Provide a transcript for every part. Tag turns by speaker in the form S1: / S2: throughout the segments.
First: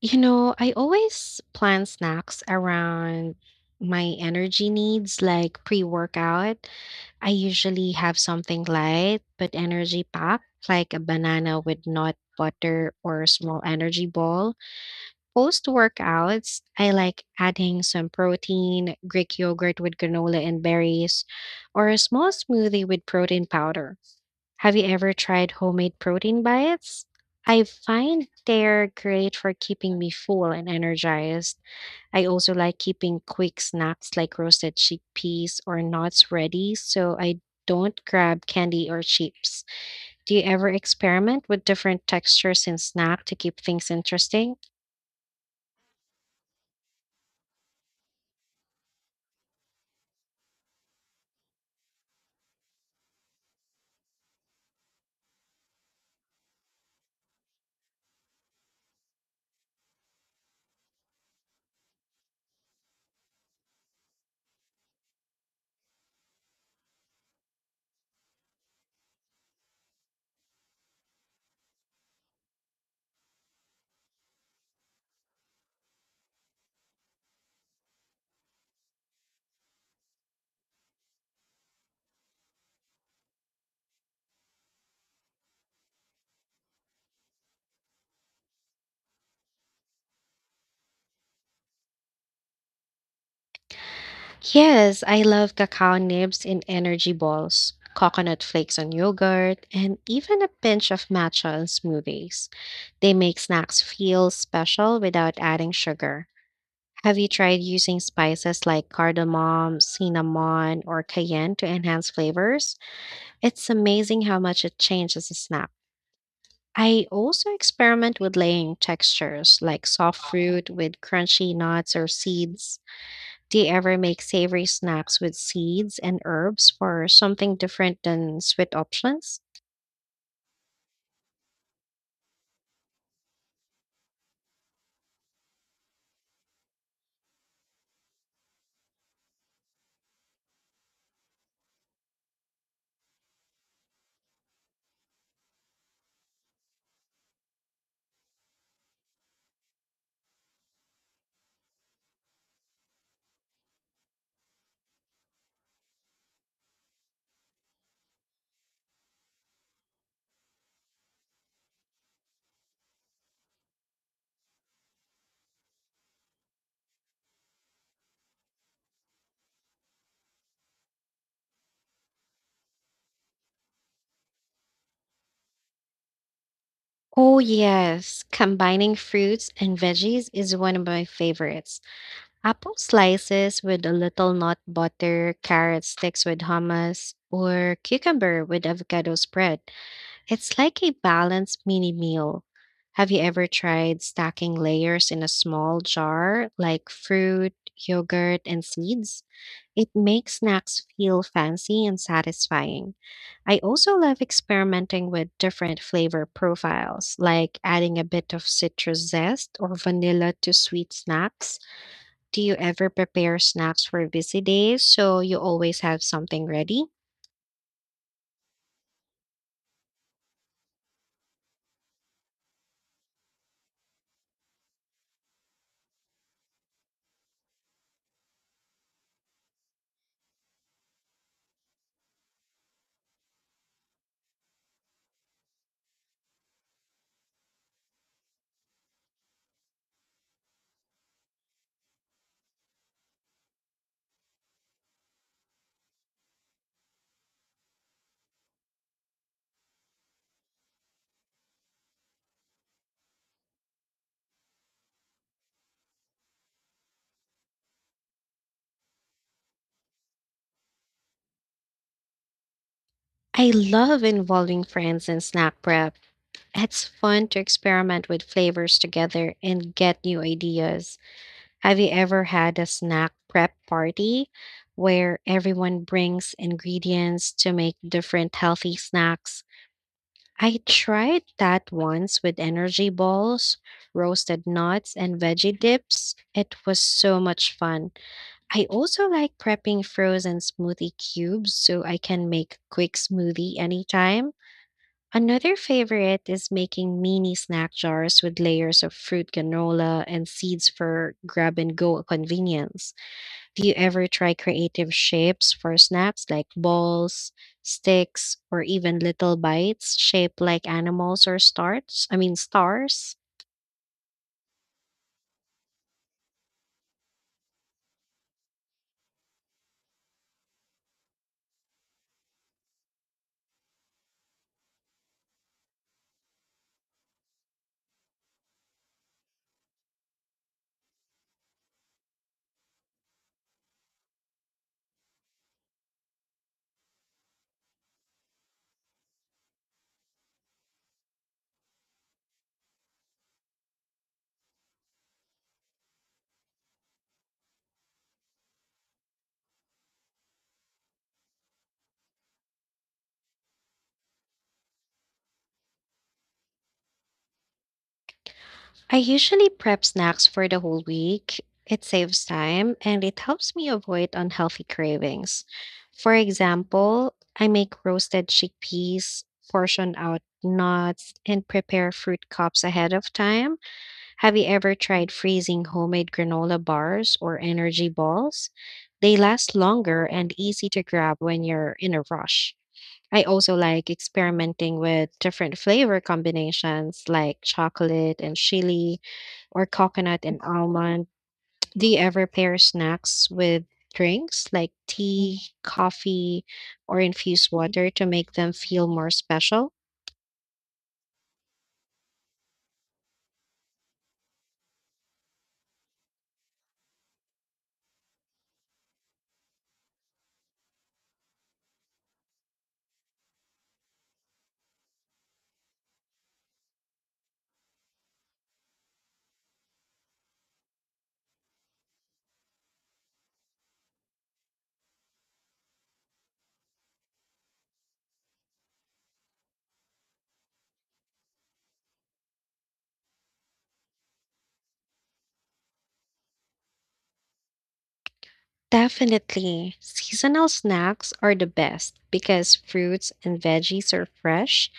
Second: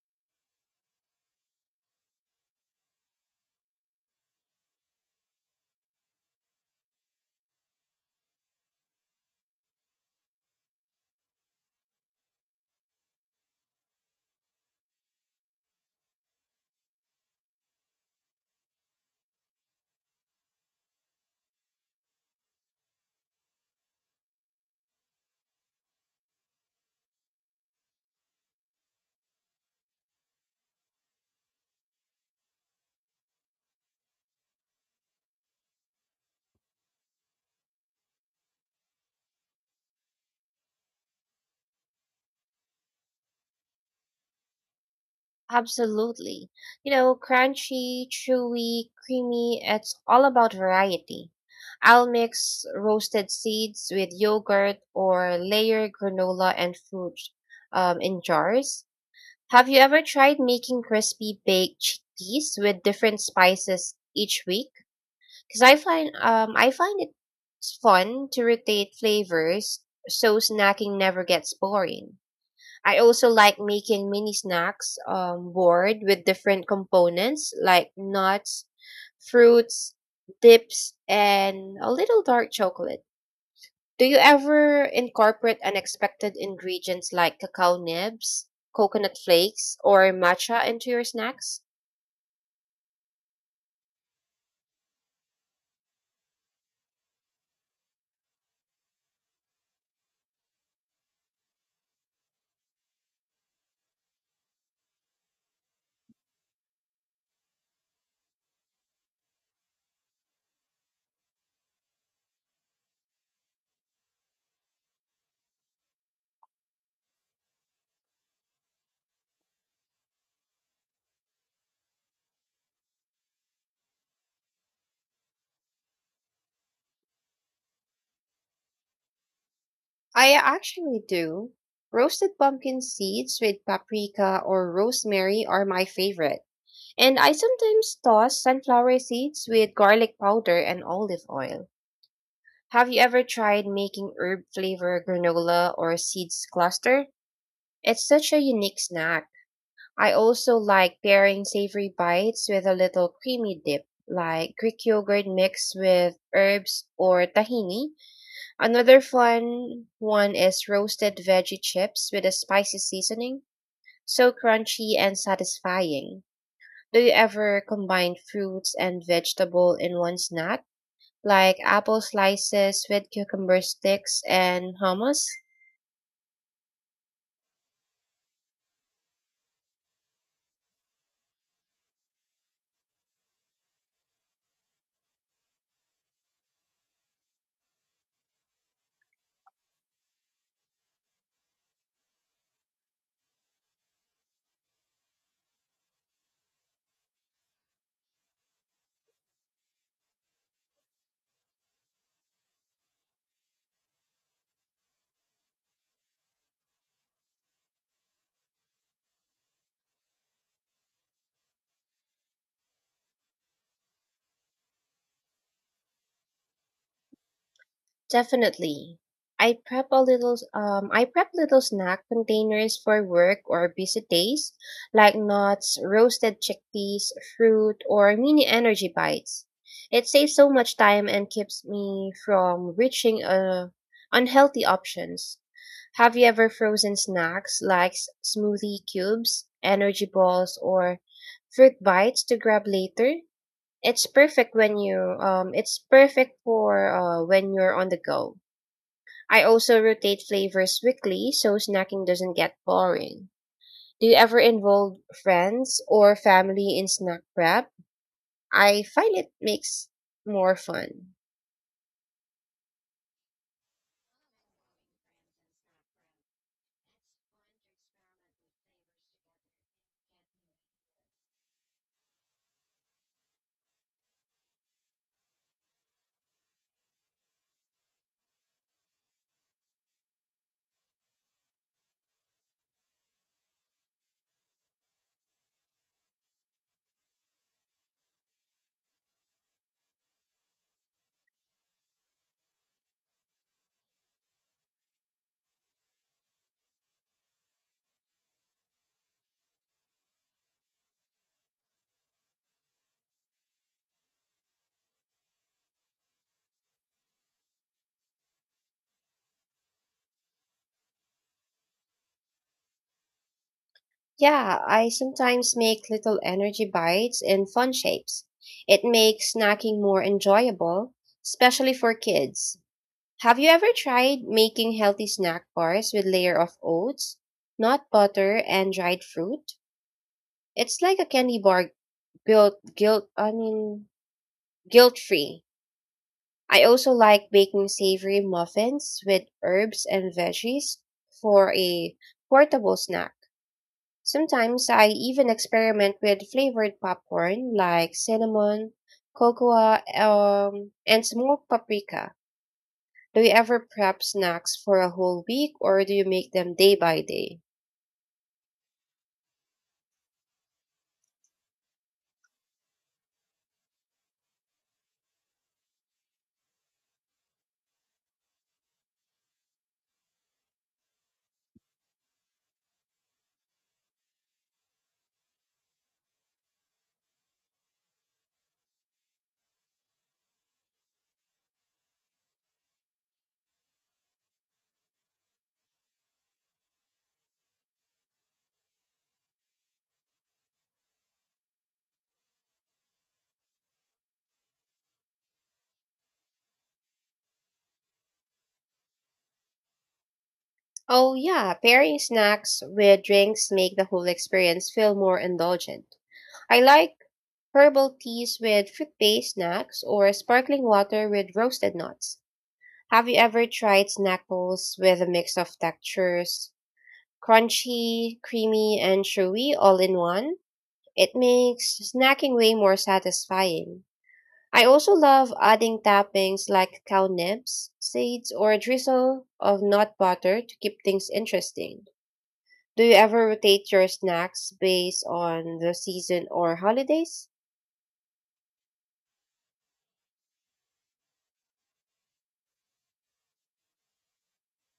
S1: You know, I always plan snacks around my energy needs, like pre workout. I usually have something light but energy packed, like a banana with nut butter or a small energy ball. Post workouts, I like adding some protein, Greek yogurt with granola and berries, or a small smoothie with protein powder. Have you ever tried homemade protein bites? I find they're great for keeping me full and energized. I also like keeping quick snacks like roasted chickpeas or nuts ready so I don't grab candy or chips. Do you ever experiment with different textures in snack to keep things interesting?
S2: Absolutely. You know, crunchy, chewy, creamy, it's all about variety. I'll mix roasted seeds with yogurt or layer granola and fruit in jars. Have you ever tried making crispy baked chickpeas with different spices each week? Because I find it fun to rotate flavors so snacking never gets boring. I also like making mini snacks board with different components like nuts, fruits, dips, and a little dark chocolate. Do you ever incorporate unexpected ingredients like cacao nibs, coconut flakes, or matcha into your snacks?
S1: Yes, I love cacao nibs in energy balls, coconut flakes on yogurt, and even a pinch of matcha on smoothies. They make snacks feel special without adding sugar. Have you tried using spices like cardamom, cinnamon, or cayenne to enhance flavors? It's amazing how much it changes a snack. I also experiment with laying textures like soft fruit with crunchy nuts or seeds. Do you ever make savory snacks with seeds and herbs for something different than sweet options?
S2: I actually do. Roasted pumpkin seeds with paprika or rosemary are my favorite. And I sometimes toss sunflower seeds with garlic powder and olive oil. Have you ever tried making herb flavor granola or seeds cluster? It's such a unique snack. I also like pairing savory bites with a little creamy dip, like Greek yogurt mixed with herbs or tahini. Another fun one is roasted veggie chips with a spicy seasoning, so crunchy and satisfying. Do you ever combine fruits and vegetable in one snack, like apple slices with cucumber sticks and hummus?
S1: Oh, yes. Combining fruits and veggies is one of my favorites. Apple slices with a little nut butter, carrot sticks with hummus, or cucumber with avocado spread. It's like a balanced mini meal. Have you ever tried stacking layers in a small jar, like fruit, yogurt, and seeds? It makes snacks feel fancy and satisfying. I also love experimenting with different flavor profiles, like adding a bit of citrus zest or vanilla to sweet snacks. Do you ever prepare snacks for busy days so you always have something ready?
S2: Definitely. I prep a little I prep little snack containers for work or busy days, like nuts, roasted chickpeas, fruit, or mini energy bites. It saves so much time and keeps me from reaching unhealthy options. Have you ever frozen snacks like smoothie cubes, energy balls, or fruit bites to grab later? It's perfect when you it's perfect for when you're on the go. I also rotate flavors weekly so snacking doesn't get boring. Do you ever involve friends or family in snack prep? I find it makes more fun.
S1: I love involving friends in snack prep. It's fun to experiment with flavors together and get new ideas. Have you ever had a snack prep party where everyone brings ingredients to make different healthy snacks? I tried that once with energy balls, roasted nuts, and veggie dips. It was so much fun. I also like prepping frozen smoothie cubes so I can make a quick smoothie anytime. Another favorite is making mini snack jars with layers of fruit granola and seeds for grab and go convenience. Do you ever try creative shapes for snacks like balls, sticks, or even little bites shaped like animals or stars? Stars?
S2: Yeah, I sometimes make little energy bites in fun shapes. It makes snacking more enjoyable, especially for kids. Have you ever tried making healthy snack bars with layer of oats, nut butter, and dried fruit? It's like a candy bar built guilt I mean guilt free. I also like baking savory muffins with herbs and veggies for a portable snack. Sometimes I even experiment with flavored popcorn like cinnamon, cocoa, and smoked paprika. Do you ever prep snacks for a whole week or do you make them day by day?
S1: I usually prep snacks for the whole week. It saves time and it helps me avoid unhealthy cravings. For example, I make roasted chickpeas, portion out nuts, and prepare fruit cups ahead of time. Have you ever tried freezing homemade granola bars or energy balls? They last longer and easy to grab when you're in a rush. I also like experimenting with different flavor combinations like chocolate and chili or coconut and almond. Do you ever pair snacks with drinks like tea, coffee, or infused water to make them feel more special?
S2: Oh yeah, pairing snacks with drinks make the whole experience feel more indulgent. I like herbal teas with fruit-based snacks or sparkling water with roasted nuts. Have you ever tried snack bowls with a mix of textures, crunchy, creamy, and chewy all in one? It makes snacking way more satisfying. I also love adding toppings like cow nibs, seeds, or a drizzle of nut butter to keep things interesting. Do you ever rotate your snacks based on the season or holidays?
S1: Definitely. Seasonal snacks are the best because fruits and veggies are fresh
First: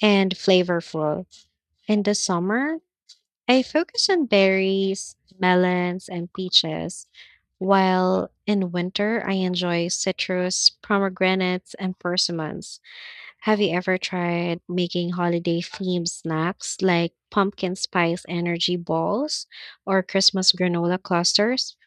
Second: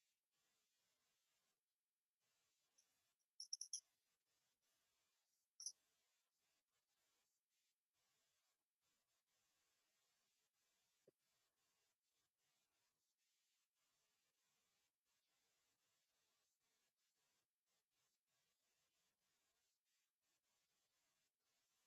S1: and flavorful. In the summer, I focus on berries, melons, and peaches, while in winter, I enjoy citrus, pomegranates, and persimmons. Have you ever tried making holiday themed snacks like pumpkin spice energy balls or Christmas granola clusters?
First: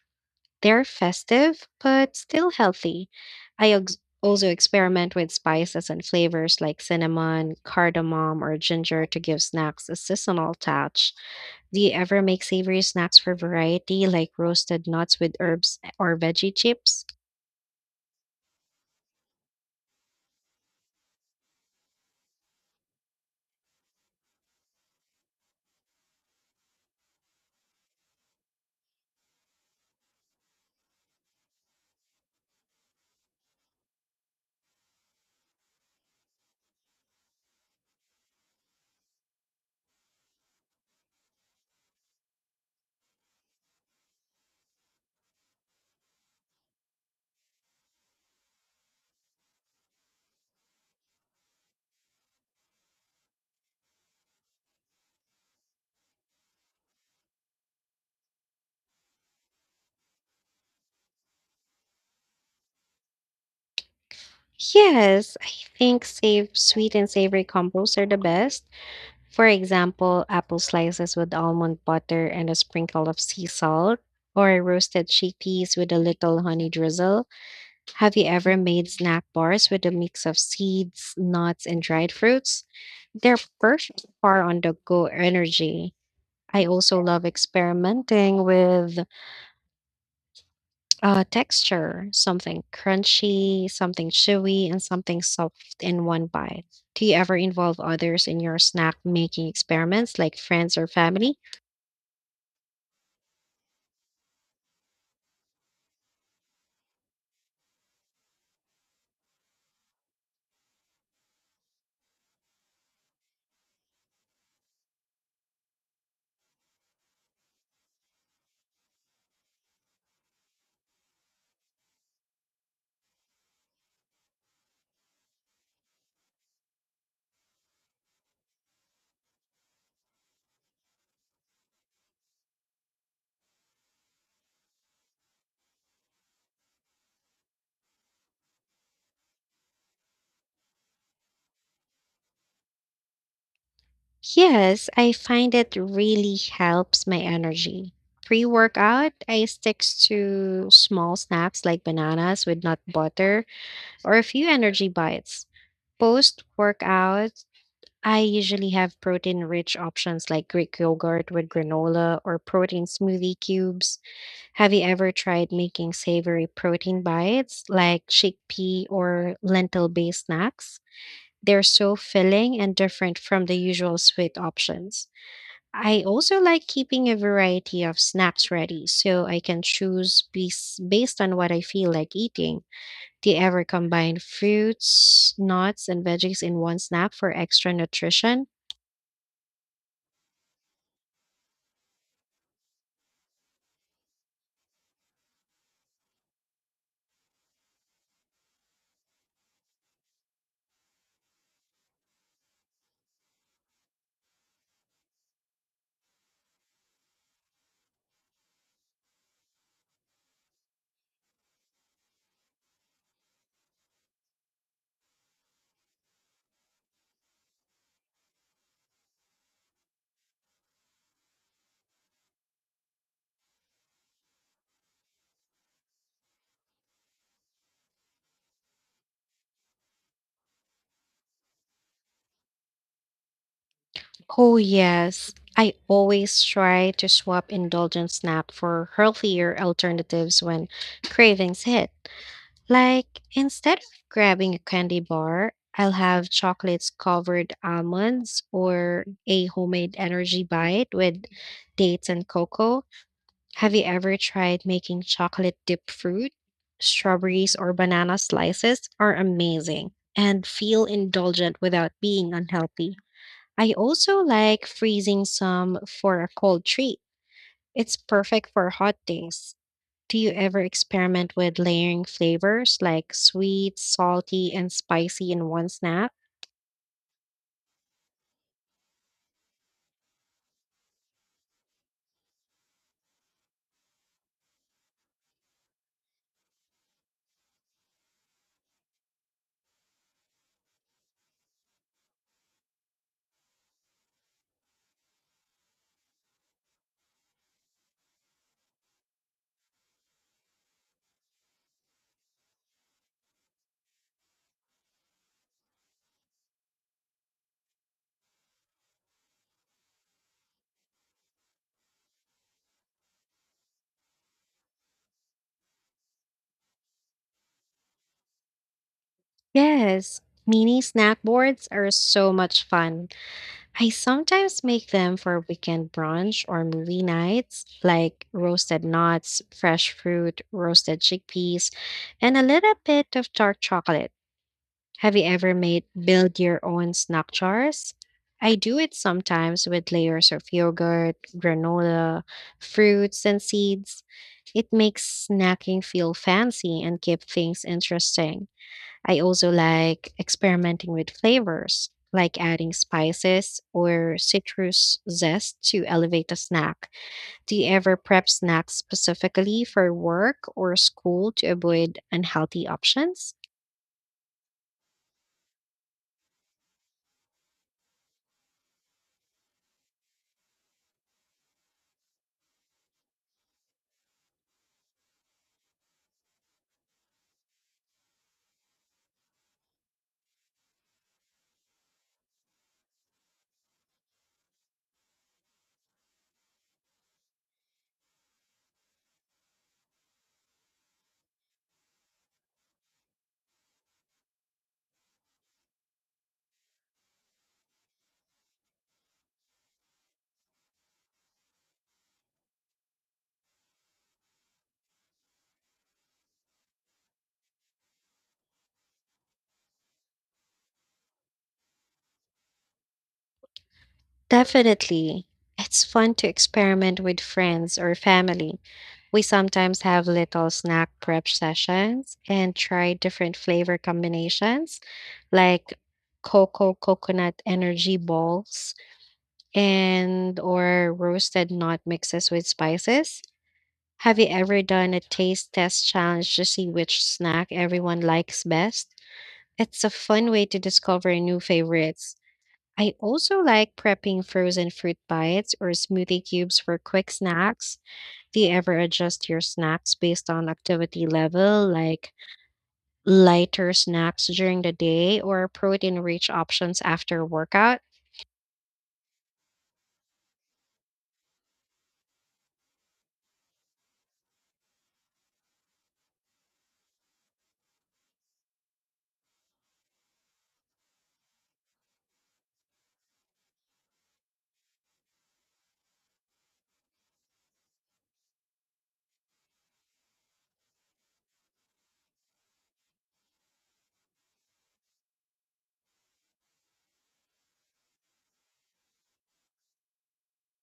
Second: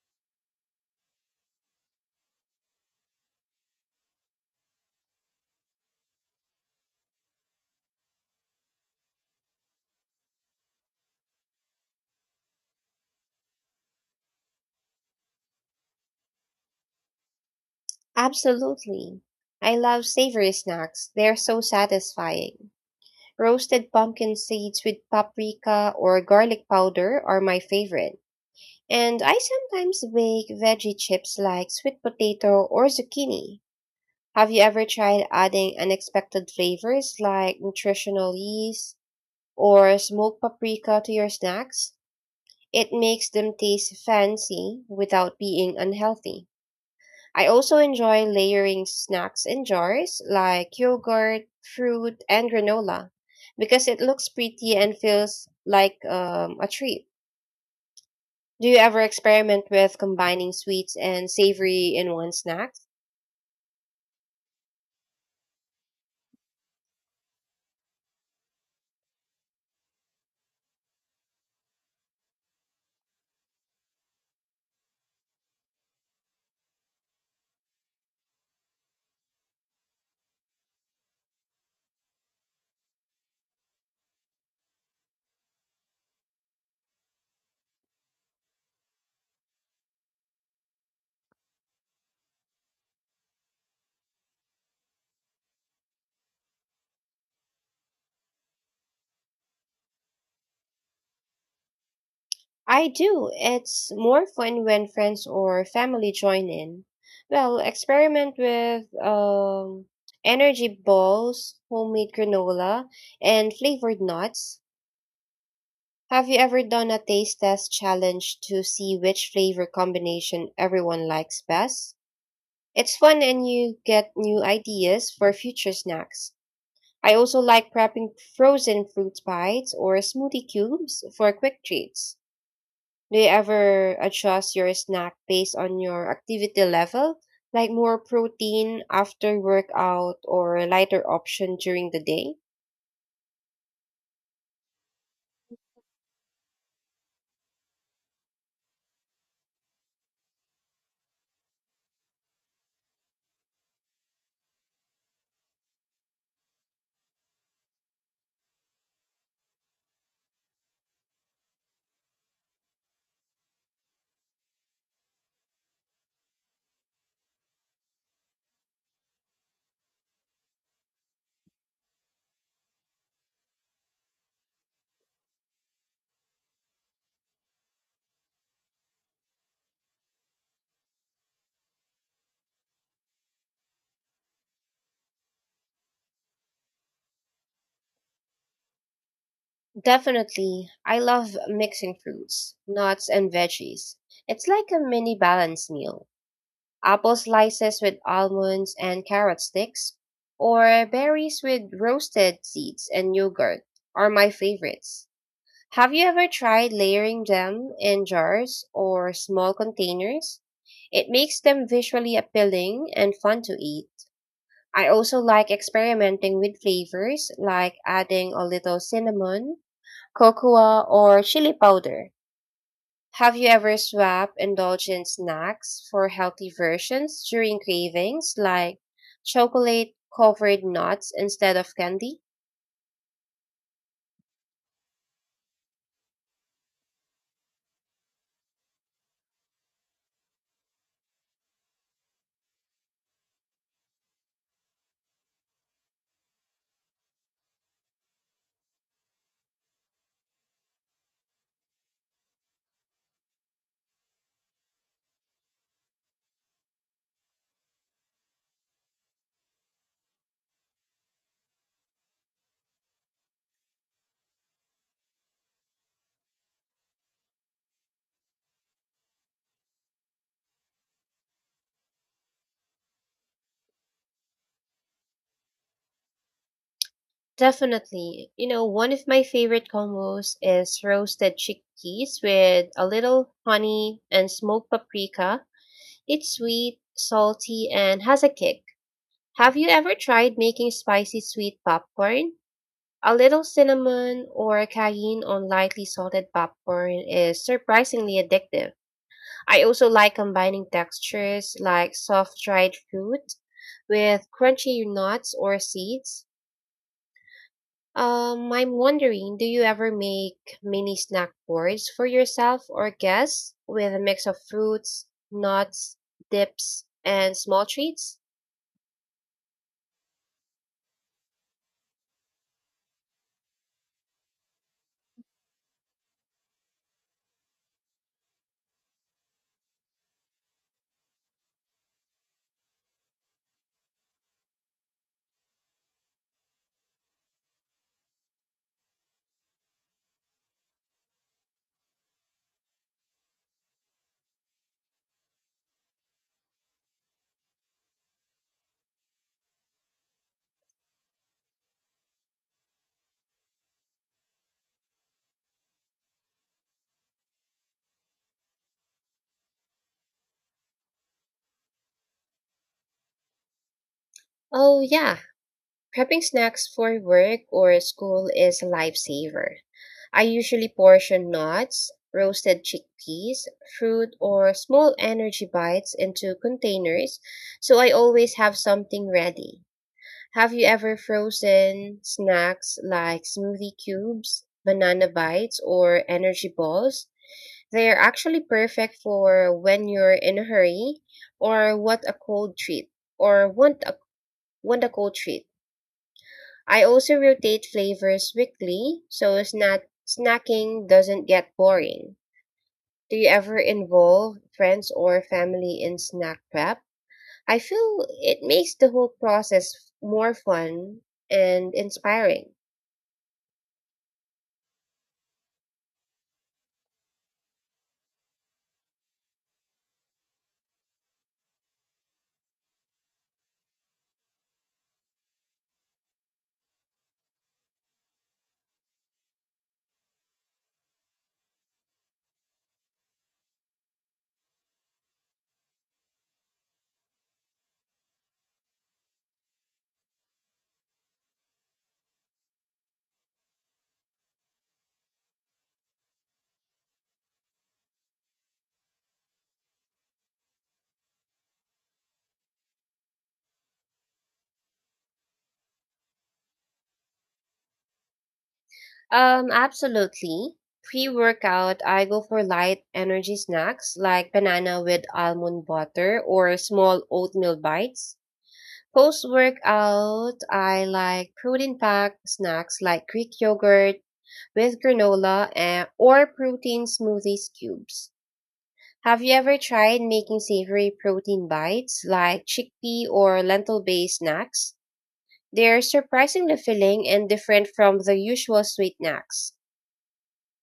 S1: They're festive, but still healthy. Also experiment with spices and flavors like cinnamon, cardamom, or ginger to give snacks a seasonal touch. Do you ever make savory snacks for variety, like roasted nuts with herbs, or veggie chips?
S2: Absolutely. I love savory snacks. They're so satisfying. Roasted pumpkin seeds with paprika or garlic powder are my favorite. And I sometimes bake veggie chips like sweet potato or zucchini. Have you ever tried adding unexpected flavors like nutritional yeast or smoked paprika to your snacks? It makes them taste fancy without being unhealthy. I also enjoy layering snacks in jars like yogurt, fruit, and granola because it looks pretty and feels like a treat. Do you ever experiment with combining sweets and savory in one snack?
S1: Yes, I think save sweet and savory combos are the best. For example, apple slices with almond butter and a sprinkle of sea salt, or roasted chickpeas with a little honey drizzle. Have you ever made snack bars with a mix of seeds, nuts, and dried fruits? They're perfect for on the go energy. I also love experimenting with texture, something crunchy, something chewy, and something soft in one bite. Do you ever involve others in your snack making experiments, like friends or family?
S2: I do. It's more fun when friends or family join in. Well, experiment with energy balls, homemade granola, and flavored nuts. Have you ever done a taste test challenge to see which flavor combination everyone likes best? It's fun and you get new ideas for future snacks. I also like prepping frozen fruit bites or smoothie cubes for quick treats. Do you ever adjust your snack based on your activity level, like more protein after workout or a lighter option during the day?
S1: Yes, I find it really helps my energy. Pre workout, I stick to small snacks like bananas with nut butter or a few energy bites. Post workout, I usually have protein rich options like Greek yogurt with granola or protein smoothie cubes. Have you ever tried making savory protein bites like chickpea or lentil based snacks? They're so filling and different from the usual sweet options. I also like keeping a variety of snacks ready so I can choose based on what I feel like eating. Do you ever combine fruits, nuts, and veggies in one snack for extra nutrition?
S2: Definitely. I love mixing fruits, nuts, and veggies. It's like a mini balanced meal. Apple slices with almonds and carrot sticks, or berries with roasted seeds and yogurt are my favorites. Have you ever tried layering them in jars or small containers? It makes them visually appealing and fun to eat. I also like experimenting with flavors like adding a little cinnamon, cocoa, or chili powder. Have you ever swapped indulgent snacks for healthy versions during cravings, like chocolate covered nuts instead of candy?
S1: Oh, yes. I always try to swap indulgent snack for healthier alternatives when cravings hit. Like, instead of grabbing a candy bar, I'll have chocolates covered almonds or a homemade energy bite with dates and cocoa. Have you ever tried making chocolate dipped fruit? Strawberries or banana slices are amazing and feel indulgent without being unhealthy. I also like freezing some for a cold treat. It's perfect for hot days. Do you ever experiment with layering flavors like sweet, salty, and spicy in one snack?
S2: Definitely. You know, one of my favorite combos is roasted chickpeas with a little honey and smoked paprika. It's sweet, salty, and has a kick. Have you ever tried making spicy sweet popcorn? A little cinnamon or cayenne on lightly salted popcorn is surprisingly addictive. I also like combining textures like soft dried fruit with crunchy nuts or seeds. I'm wondering, do you ever make mini snack boards for yourself or guests with a mix of fruits, nuts, dips, and small treats?
S1: Yes, mini snack boards are so much fun. I sometimes make them for weekend brunch or movie nights, like roasted nuts, fresh fruit, roasted chickpeas, and a little bit of dark chocolate. Have you ever made build your own snack jars? I do it sometimes with layers of yogurt, granola, fruits, and seeds. It makes snacking feel fancy and keep things interesting. I also like experimenting with flavors, like adding spices or citrus zest to elevate a snack. Do you ever prep snacks specifically for work or school to avoid unhealthy options?
S2: Oh, yeah. Prepping snacks for work or school is a lifesaver. I usually portion nuts, roasted chickpeas, fruit, or small energy bites into containers so I always have something ready. Have you ever frozen snacks like smoothie cubes, banana bites, or energy balls? They are actually perfect for when you're in a hurry or what a cold treat or want a cold treat. I also rotate flavors weekly so snacking doesn't get boring. Do you ever involve friends or family in snack prep? I feel it makes the whole process more fun and inspiring.
S1: Definitely. It's fun to experiment with friends or family. We sometimes have little snack prep sessions and try different flavor combinations like cocoa coconut energy balls and or roasted nut mixes with spices. Have you ever done a taste test challenge to see which snack everyone likes best? It's a fun way to discover new favorites. I also like prepping frozen fruit bites or smoothie cubes for quick snacks. Do you ever adjust your snacks based on activity level, like lighter snacks during the day or protein rich options after workout?
S2: Absolutely. Pre workout, I go for light energy snacks like banana with almond butter or small oatmeal bites. Post workout, I like protein packed snacks like Greek yogurt with granola and, or protein smoothies cubes. Have you ever tried making savory protein bites like chickpea or lentil based snacks? They're surprisingly filling and different from the usual sweet snacks.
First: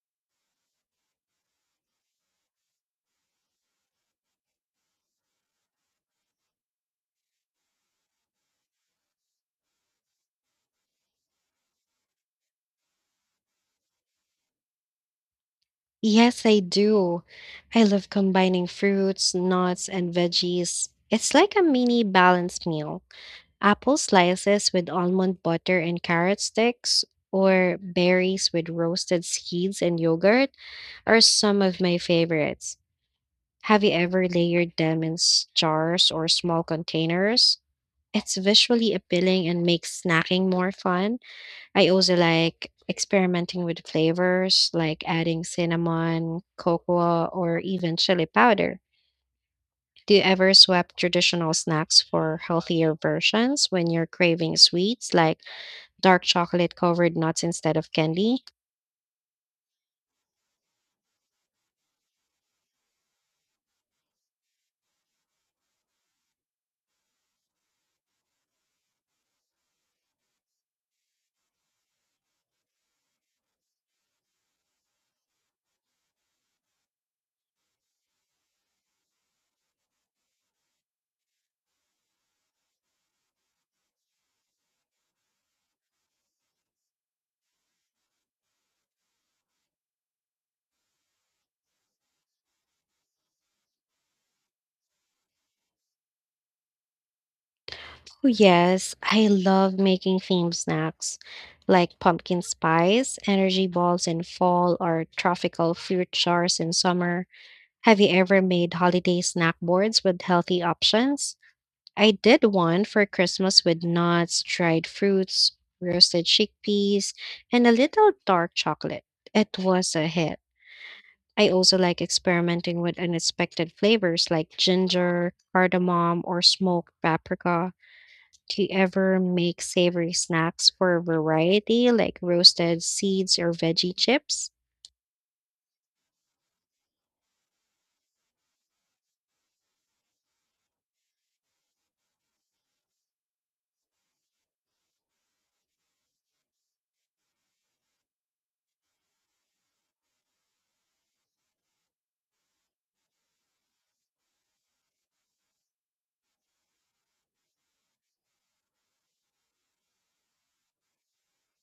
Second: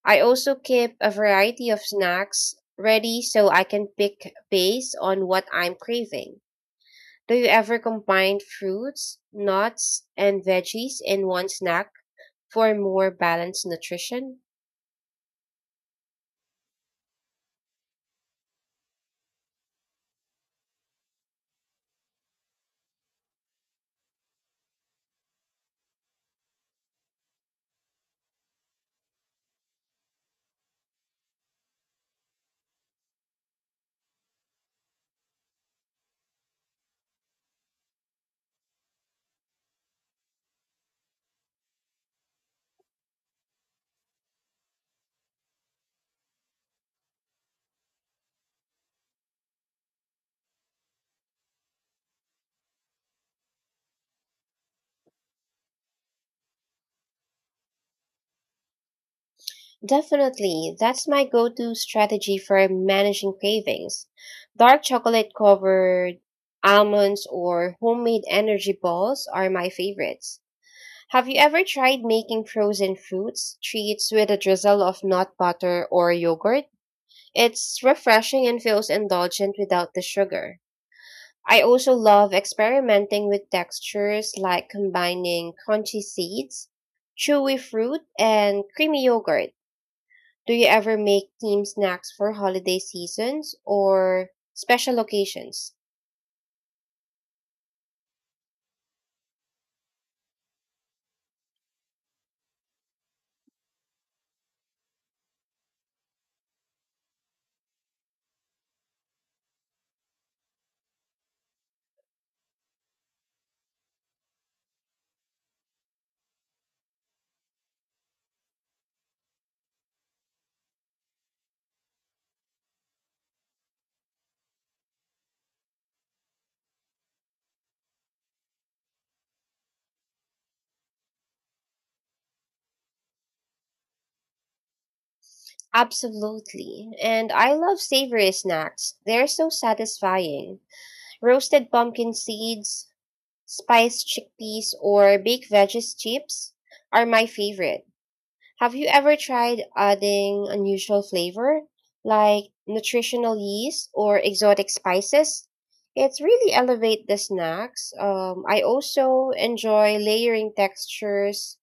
S2: I also keep a variety of snacks ready so I can pick based on what I'm craving. Do you ever combine fruits, nuts, and veggies in one snack for more balanced nutrition?
S1: Yes, I do. I love combining fruits, nuts, and veggies. It's like a mini balanced meal. Apple slices with almond butter and carrot sticks, or berries with roasted seeds and yogurt are some of my favorites. Have you ever layered them in jars or small containers? It's visually appealing and makes snacking more fun. I also like experimenting with flavors, like adding cinnamon, cocoa, or even chili powder. Do you ever swap traditional snacks for healthier versions when you're craving sweets, like dark chocolate covered nuts instead of candy?
S2: Definitely, that's my go to strategy for managing cravings. Dark chocolate covered almonds or homemade energy balls are my favorites. Have you ever tried making frozen fruits treats with a drizzle of nut butter or yogurt? It's refreshing and feels indulgent without the sugar. I also love experimenting with textures like combining crunchy seeds, chewy fruit, and creamy yogurt. Do you ever make team snacks for holiday seasons or special occasions?
S1: Oh, yes, I love making themed snacks like pumpkin spice, energy balls in fall, or tropical fruit jars in summer. Have you ever made holiday snack boards with healthy options? I did one for Christmas with nuts, dried fruits, roasted chickpeas, and a little dark chocolate. It was a hit. I also like experimenting with unexpected flavors like ginger, cardamom, or smoked paprika. Do you ever make savory snacks for variety, like roasted seeds or veggie chips?
S2: Absolutely. And I love savory snacks. They're so satisfying. Roasted pumpkin seeds, spiced chickpeas, or baked veggies chips are my favorite. Have you ever tried adding unusual flavor, like nutritional yeast or exotic spices? It's really elevate the snacks. I also enjoy layering textures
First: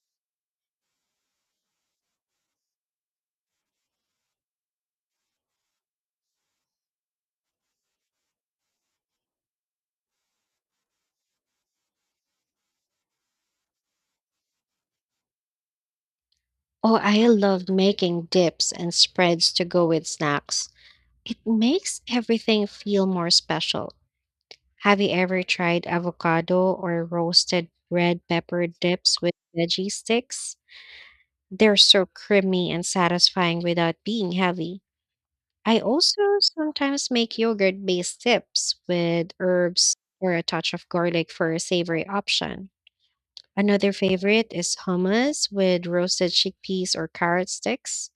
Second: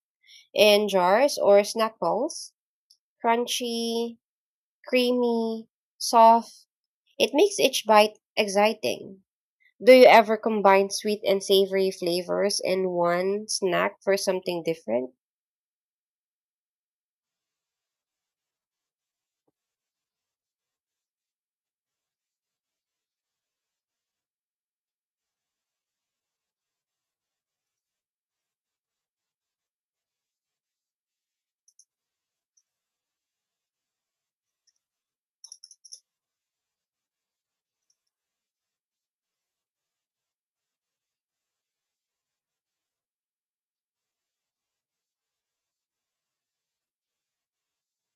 S2: in jars or snack bowls. Crunchy, creamy, soft. It makes each bite exciting. Do you ever combine sweet and savory flavors in one snack for something different?
S1: Oh, I love making dips and spreads to go with snacks. It makes everything feel more special. Have you ever tried avocado or roasted red pepper dips with veggie sticks? They're so creamy and satisfying without being heavy. I also sometimes make yogurt based dips with herbs or a touch of garlic for a savory option. Another favorite is hummus with roasted chickpeas or carrot sticks.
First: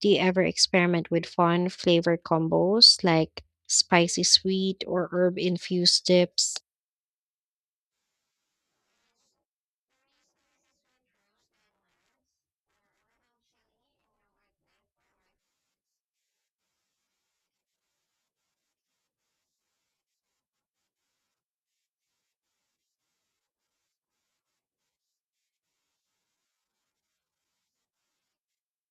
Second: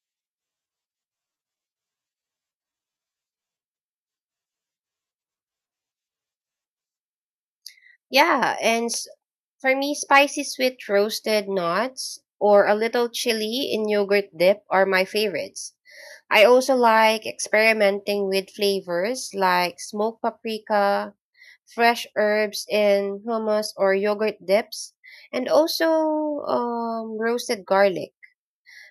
S1: Do you ever experiment with fun flavor combos like spicy sweet or herb infused dips?
S2: Yeah, for me, spicy sweet roasted nuts or a little chili in yogurt dip are my favorites. I also like experimenting with flavors like smoked paprika, fresh herbs in hummus or yogurt dips, and also roasted garlic.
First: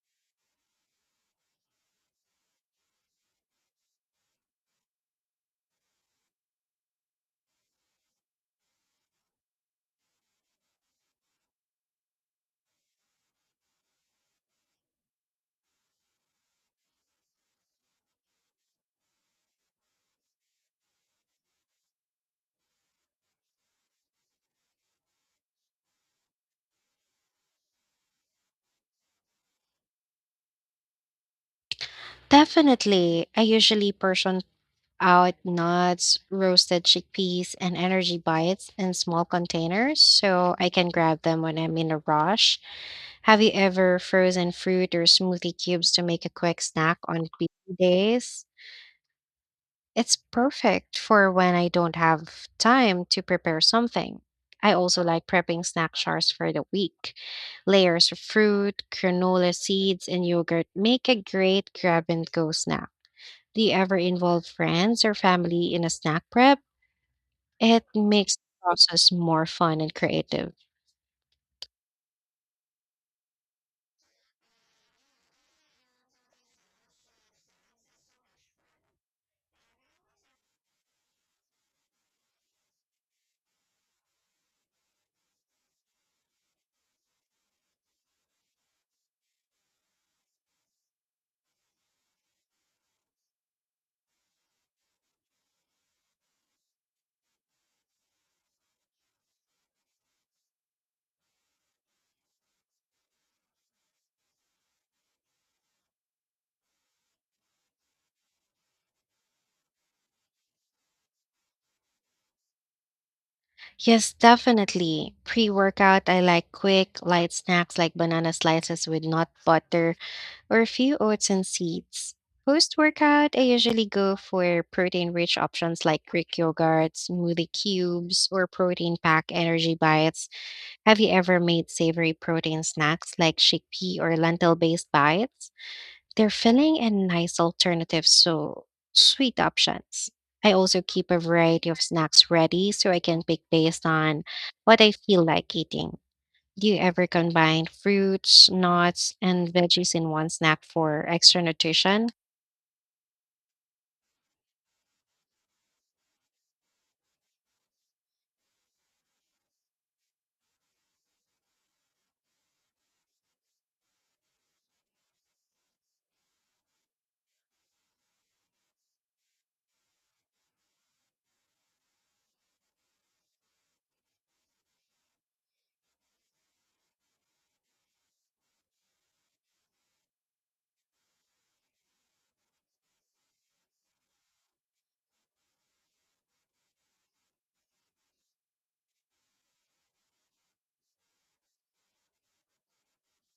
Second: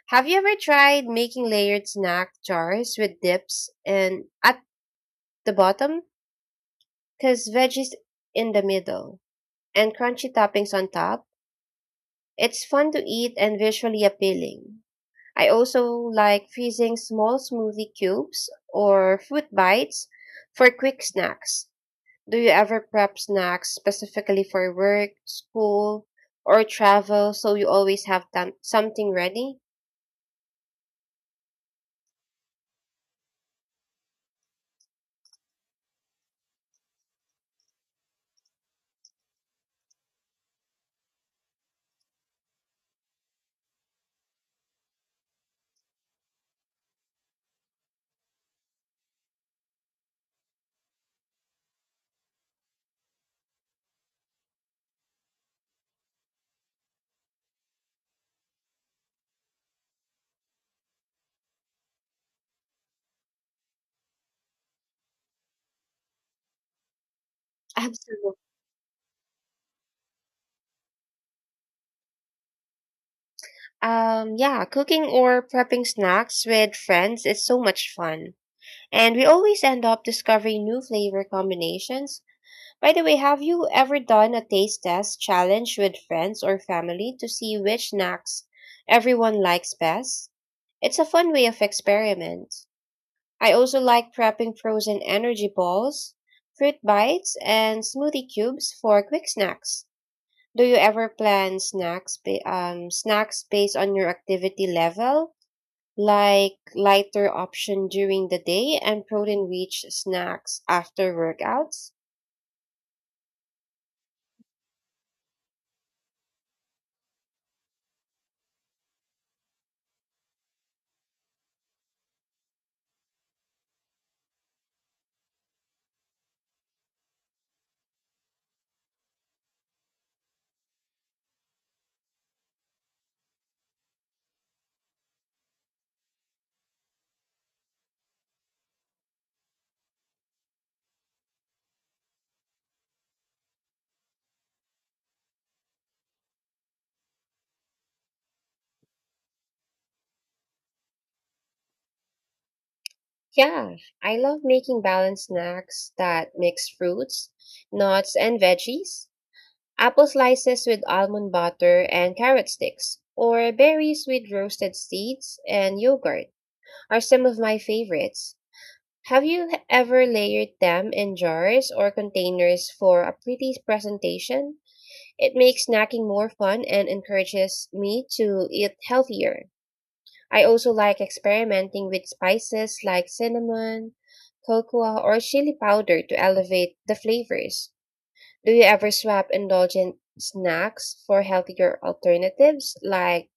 S2: Have you ever tried making layered snack jars with dips and at the bottom? Because veggies in the middle and crunchy toppings on top? It's fun to eat and visually appealing. I also like freezing small smoothie cubes or fruit bites for quick snacks. Do you ever prep snacks specifically for work, school, or travel so you always have done something ready?
S1: Definitely. I usually portion out nuts, roasted chickpeas, and energy bites in small containers so I can grab them when I'm in a rush. Have you ever frozen fruit or smoothie cubes to make a quick snack on busy days? It's perfect for when I don't have time to prepare something. I also like prepping snack jars for the week. Layers of fruit, granola seeds, and yogurt make a great grab and go snack. Do you ever involve friends or family in a snack prep? It
S2: Absolutely.
S1: makes the process more fun and creative.
S2: Yeah, cooking or prepping snacks with friends is so much fun. And we always end up discovering new flavor combinations. By the way, have you ever done a taste test challenge with friends or family to see which snacks everyone likes best? It's a fun way of experiment. I also like prepping frozen energy balls, fruit bites, and smoothie cubes for quick snacks. Do you ever plan snacks snacks based on your activity level, like lighter option during the day and protein-rich snacks after workouts?
S1: Yes, definitely. Pre workout, I like quick, light snacks like banana slices with nut butter or a few oats and seeds. Post workout, I usually go for protein rich options like Greek yogurt, smoothie cubes, or protein pack energy bites. Have you ever made savory protein snacks like chickpea or lentil based bites? They're filling and nice alternatives, so sweet options. I also keep a variety of snacks ready so I can pick based on what I feel like eating. Do you ever combine fruits, nuts, and veggies in one snack for extra nutrition?
S2: Yeah, I love making balanced snacks that mix fruits, nuts, and veggies. Apple slices with almond butter and carrot sticks, or berries with roasted seeds and yogurt are some of my favorites. Have you ever layered them in jars or containers for a pretty presentation? It makes snacking more fun and encourages me to eat healthier. I also like experimenting with spices like cinnamon, cocoa, or chili powder to elevate the flavors. Do you ever swap indulgent snacks for healthier alternatives like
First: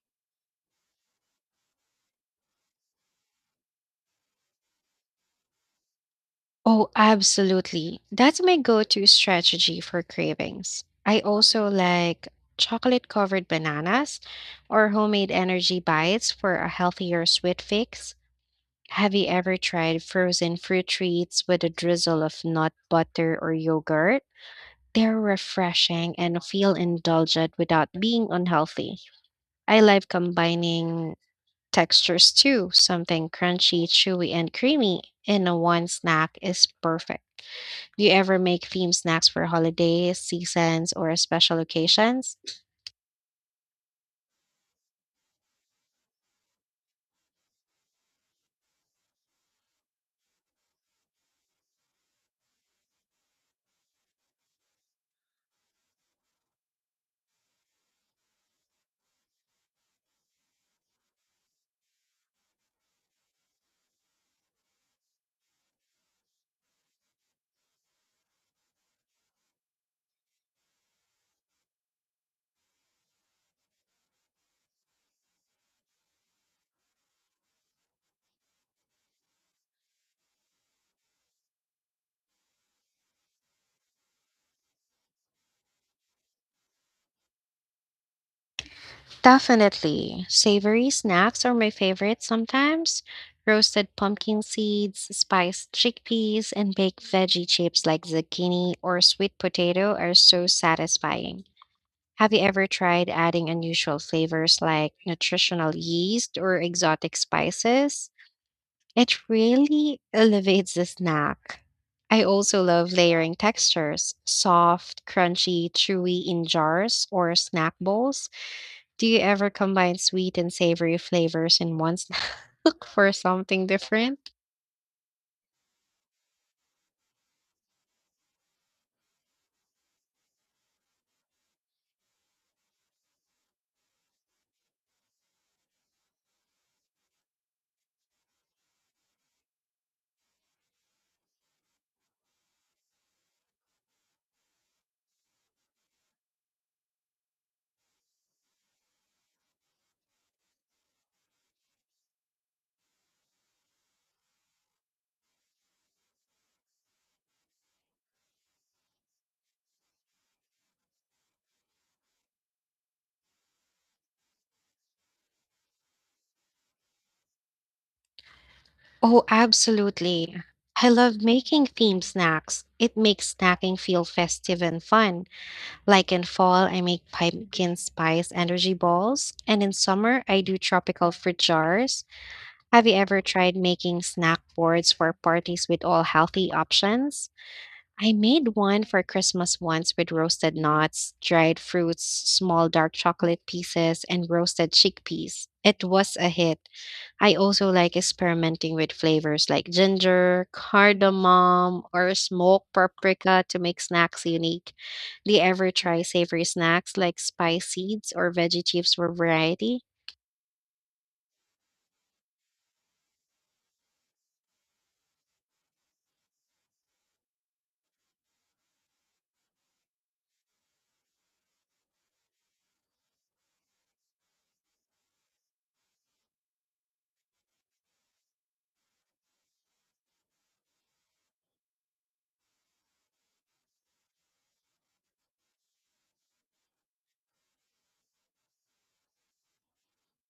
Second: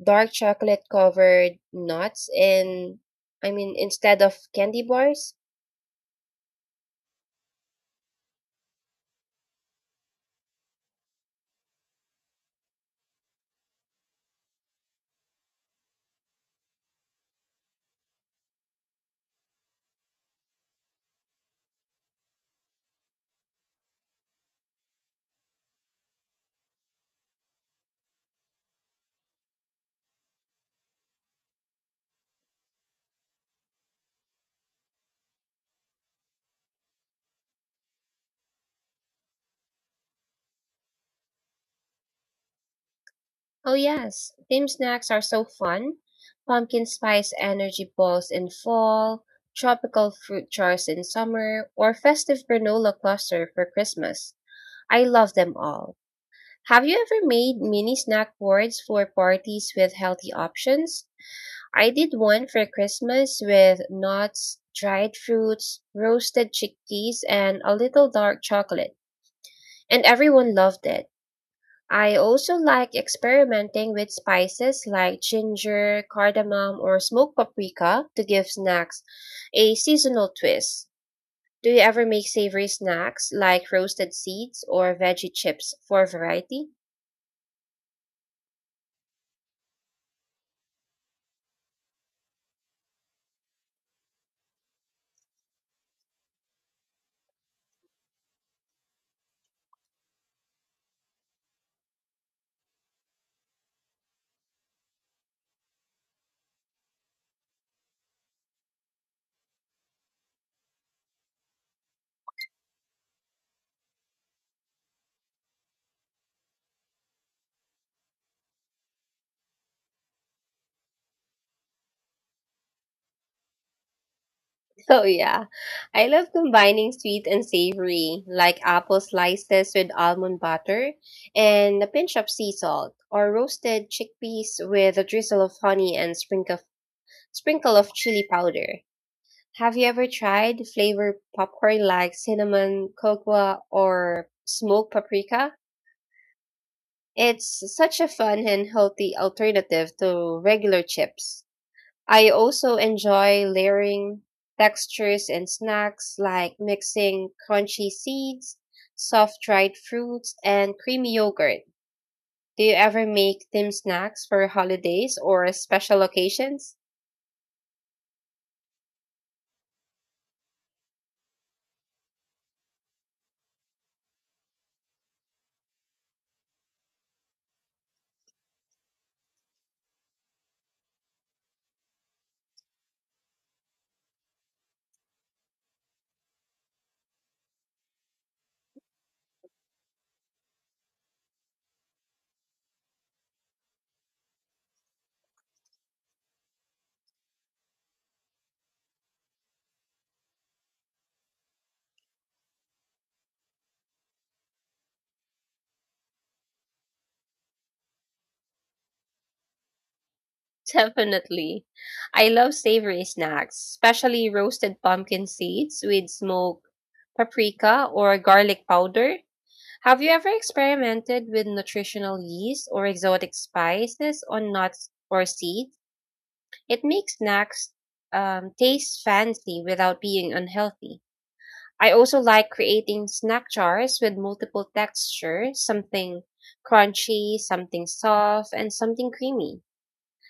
S2: dark chocolate covered nuts in I mean instead of candy bars?
S1: Oh, absolutely. That's my go to strategy for cravings. I also like chocolate covered bananas or homemade energy bites for a healthier sweet fix. Have you ever tried frozen fruit treats with a drizzle of nut butter or yogurt? They're refreshing and feel indulgent without being unhealthy. I love combining textures too. Something crunchy, chewy, and creamy in a one snack is perfect. Do you ever make themed snacks for holidays, seasons, or special occasions?
S2: Oh yes, team snacks are so fun. Pumpkin spice energy balls in fall, tropical fruit jars in summer, or festive granola cluster for Christmas. I love them all. Have you ever made mini snack boards for parties with healthy options? I did one for Christmas with nuts, dried fruits, roasted chickpeas, and a little dark chocolate, and everyone loved it. I also like experimenting with spices like ginger, cardamom, or smoked paprika to give snacks a seasonal twist. Do you ever make savory snacks like roasted seeds or veggie chips for variety?
S1: Definitely. Savory snacks are my favorite sometimes. Roasted pumpkin seeds, spiced chickpeas, and baked veggie chips like zucchini or sweet potato are so satisfying. Have you ever tried adding unusual flavors like nutritional yeast or exotic spices? It really elevates the snack. I also love layering textures, soft, crunchy, chewy in jars or snack bowls. Do you ever combine sweet and savory flavors in one snack Look for something different?
S2: Oh yeah, I love combining sweet and savory, like apple slices with almond butter and a pinch of sea salt, or roasted chickpeas with a drizzle of honey and sprinkle of chili powder. Have you ever tried flavored popcorn like cinnamon, cocoa, or smoked paprika? It's such a fun and healthy alternative to regular chips. I also enjoy layering textures and snacks like mixing crunchy seeds, soft dried fruits, and creamy yogurt. Do you ever make themed snacks for holidays or special occasions?
S1: Oh, absolutely. I love making themed snacks. It makes snacking feel festive and fun. Like in fall, I make pumpkin spice energy balls, and in summer, I do tropical fruit jars. Have you ever tried making snack boards for parties with all healthy options? I made one for Christmas once with roasted nuts, dried fruits, small dark chocolate pieces, and roasted chickpeas. It was a hit. I also like experimenting with flavors like ginger, cardamom, or smoked paprika to make snacks unique. Do you ever try savory snacks like spice seeds or veggie chips for variety?
S2: Definitely. I love savory snacks, especially roasted pumpkin seeds with smoked paprika or garlic powder. Have you ever experimented with nutritional yeast or exotic spices on nuts or seeds? It makes snacks taste fancy without being unhealthy. I also like creating snack jars with multiple textures, something crunchy, something soft, and something creamy.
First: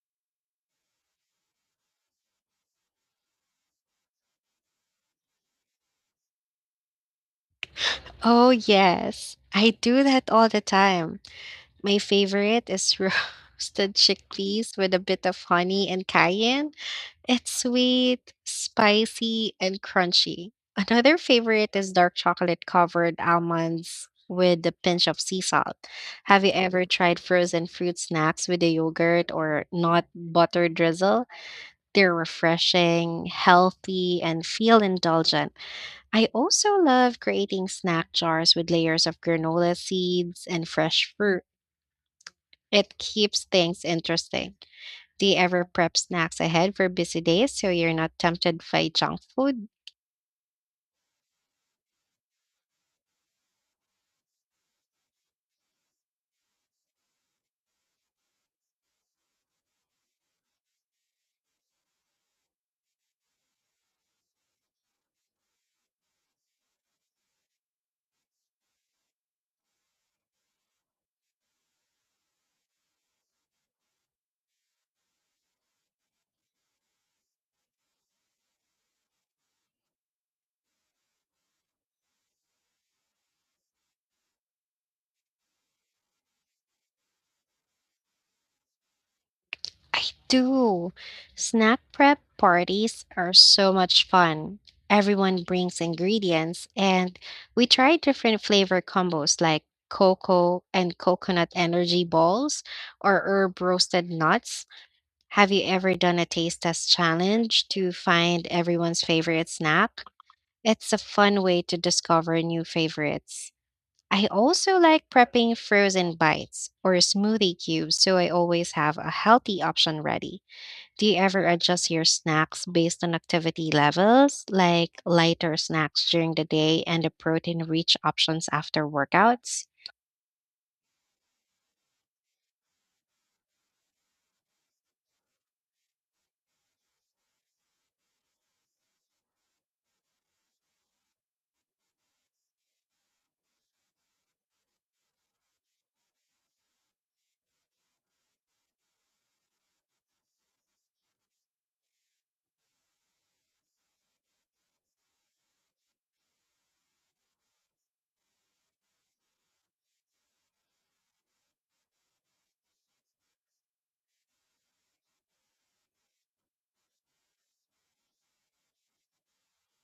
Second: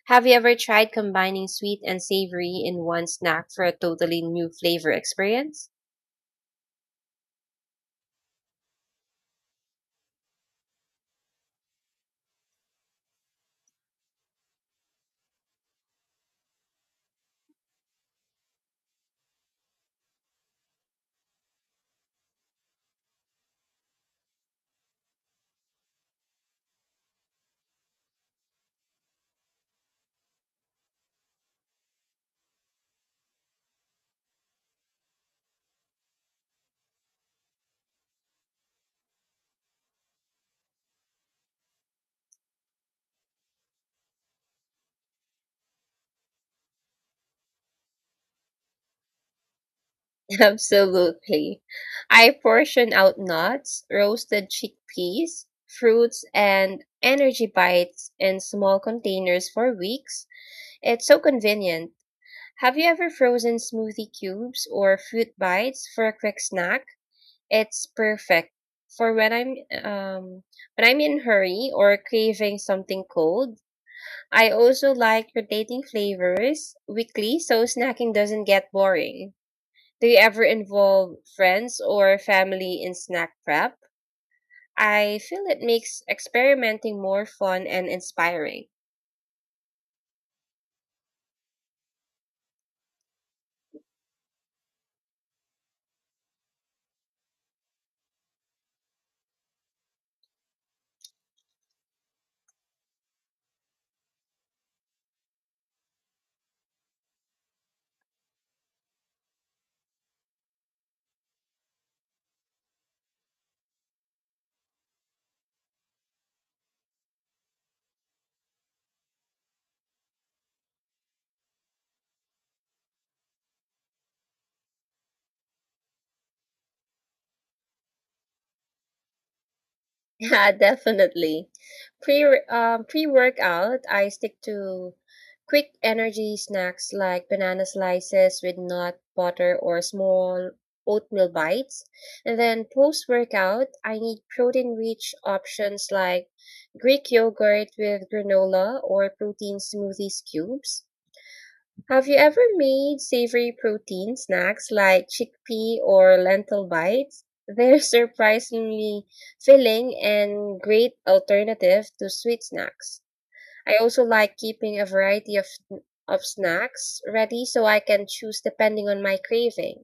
S2: Have you ever tried combining sweet and savory in one snack for a totally new flavor experience?
S1: Oh, yes. I do that all the time. My favorite is roasted chickpeas with a bit of honey and cayenne. It's sweet, spicy, and crunchy. Another favorite is dark chocolate covered almonds with a pinch of sea salt. Have you ever tried frozen fruit snacks with a yogurt or nut butter drizzle? They're refreshing, healthy, and feel indulgent. I also love creating snack jars with layers of granola seeds and fresh fruit. It keeps things interesting. Do you ever prep snacks ahead for busy days so you're not tempted by junk food?
S2: Absolutely. I portion out nuts, roasted chickpeas, fruits, and energy bites in small containers for weeks. It's so convenient. Have you ever frozen smoothie cubes or fruit bites for a quick snack? It's perfect for um, when I'm in a hurry or craving something cold. I also like rotating flavors weekly so snacking doesn't get boring. Do you ever involve friends or family in snack prep? I feel it makes experimenting more fun and inspiring.
S1: I do. Snack prep parties are so much fun. Everyone brings ingredients and we try different flavor combos like cocoa and coconut energy balls or herb roasted nuts. Have you ever done a taste test challenge to find everyone's favorite snack? It's a fun way to discover new favorites. I also like prepping frozen bites or smoothie cubes so I always have a healthy option ready. Do you ever adjust your snacks based on activity levels, like lighter snacks during the day and the protein rich options after workouts?
S2: Yeah, definitely. Pre-workout, I stick to quick energy snacks like banana slices with nut butter or small oatmeal bites. And then post-workout, I need protein-rich options like Greek yogurt with granola or protein smoothies cubes. Have you ever made savory protein snacks like chickpea or lentil bites? They're surprisingly filling and great alternative to sweet snacks. I also like keeping a variety of snacks ready so I can choose depending on my craving.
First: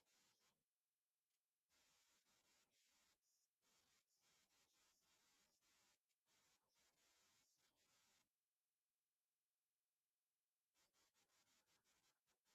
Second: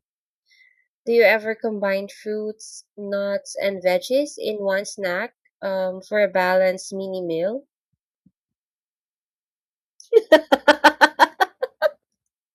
S2: Do you ever combine fruits, nuts, and veggies in one snack for a balanced mini meal?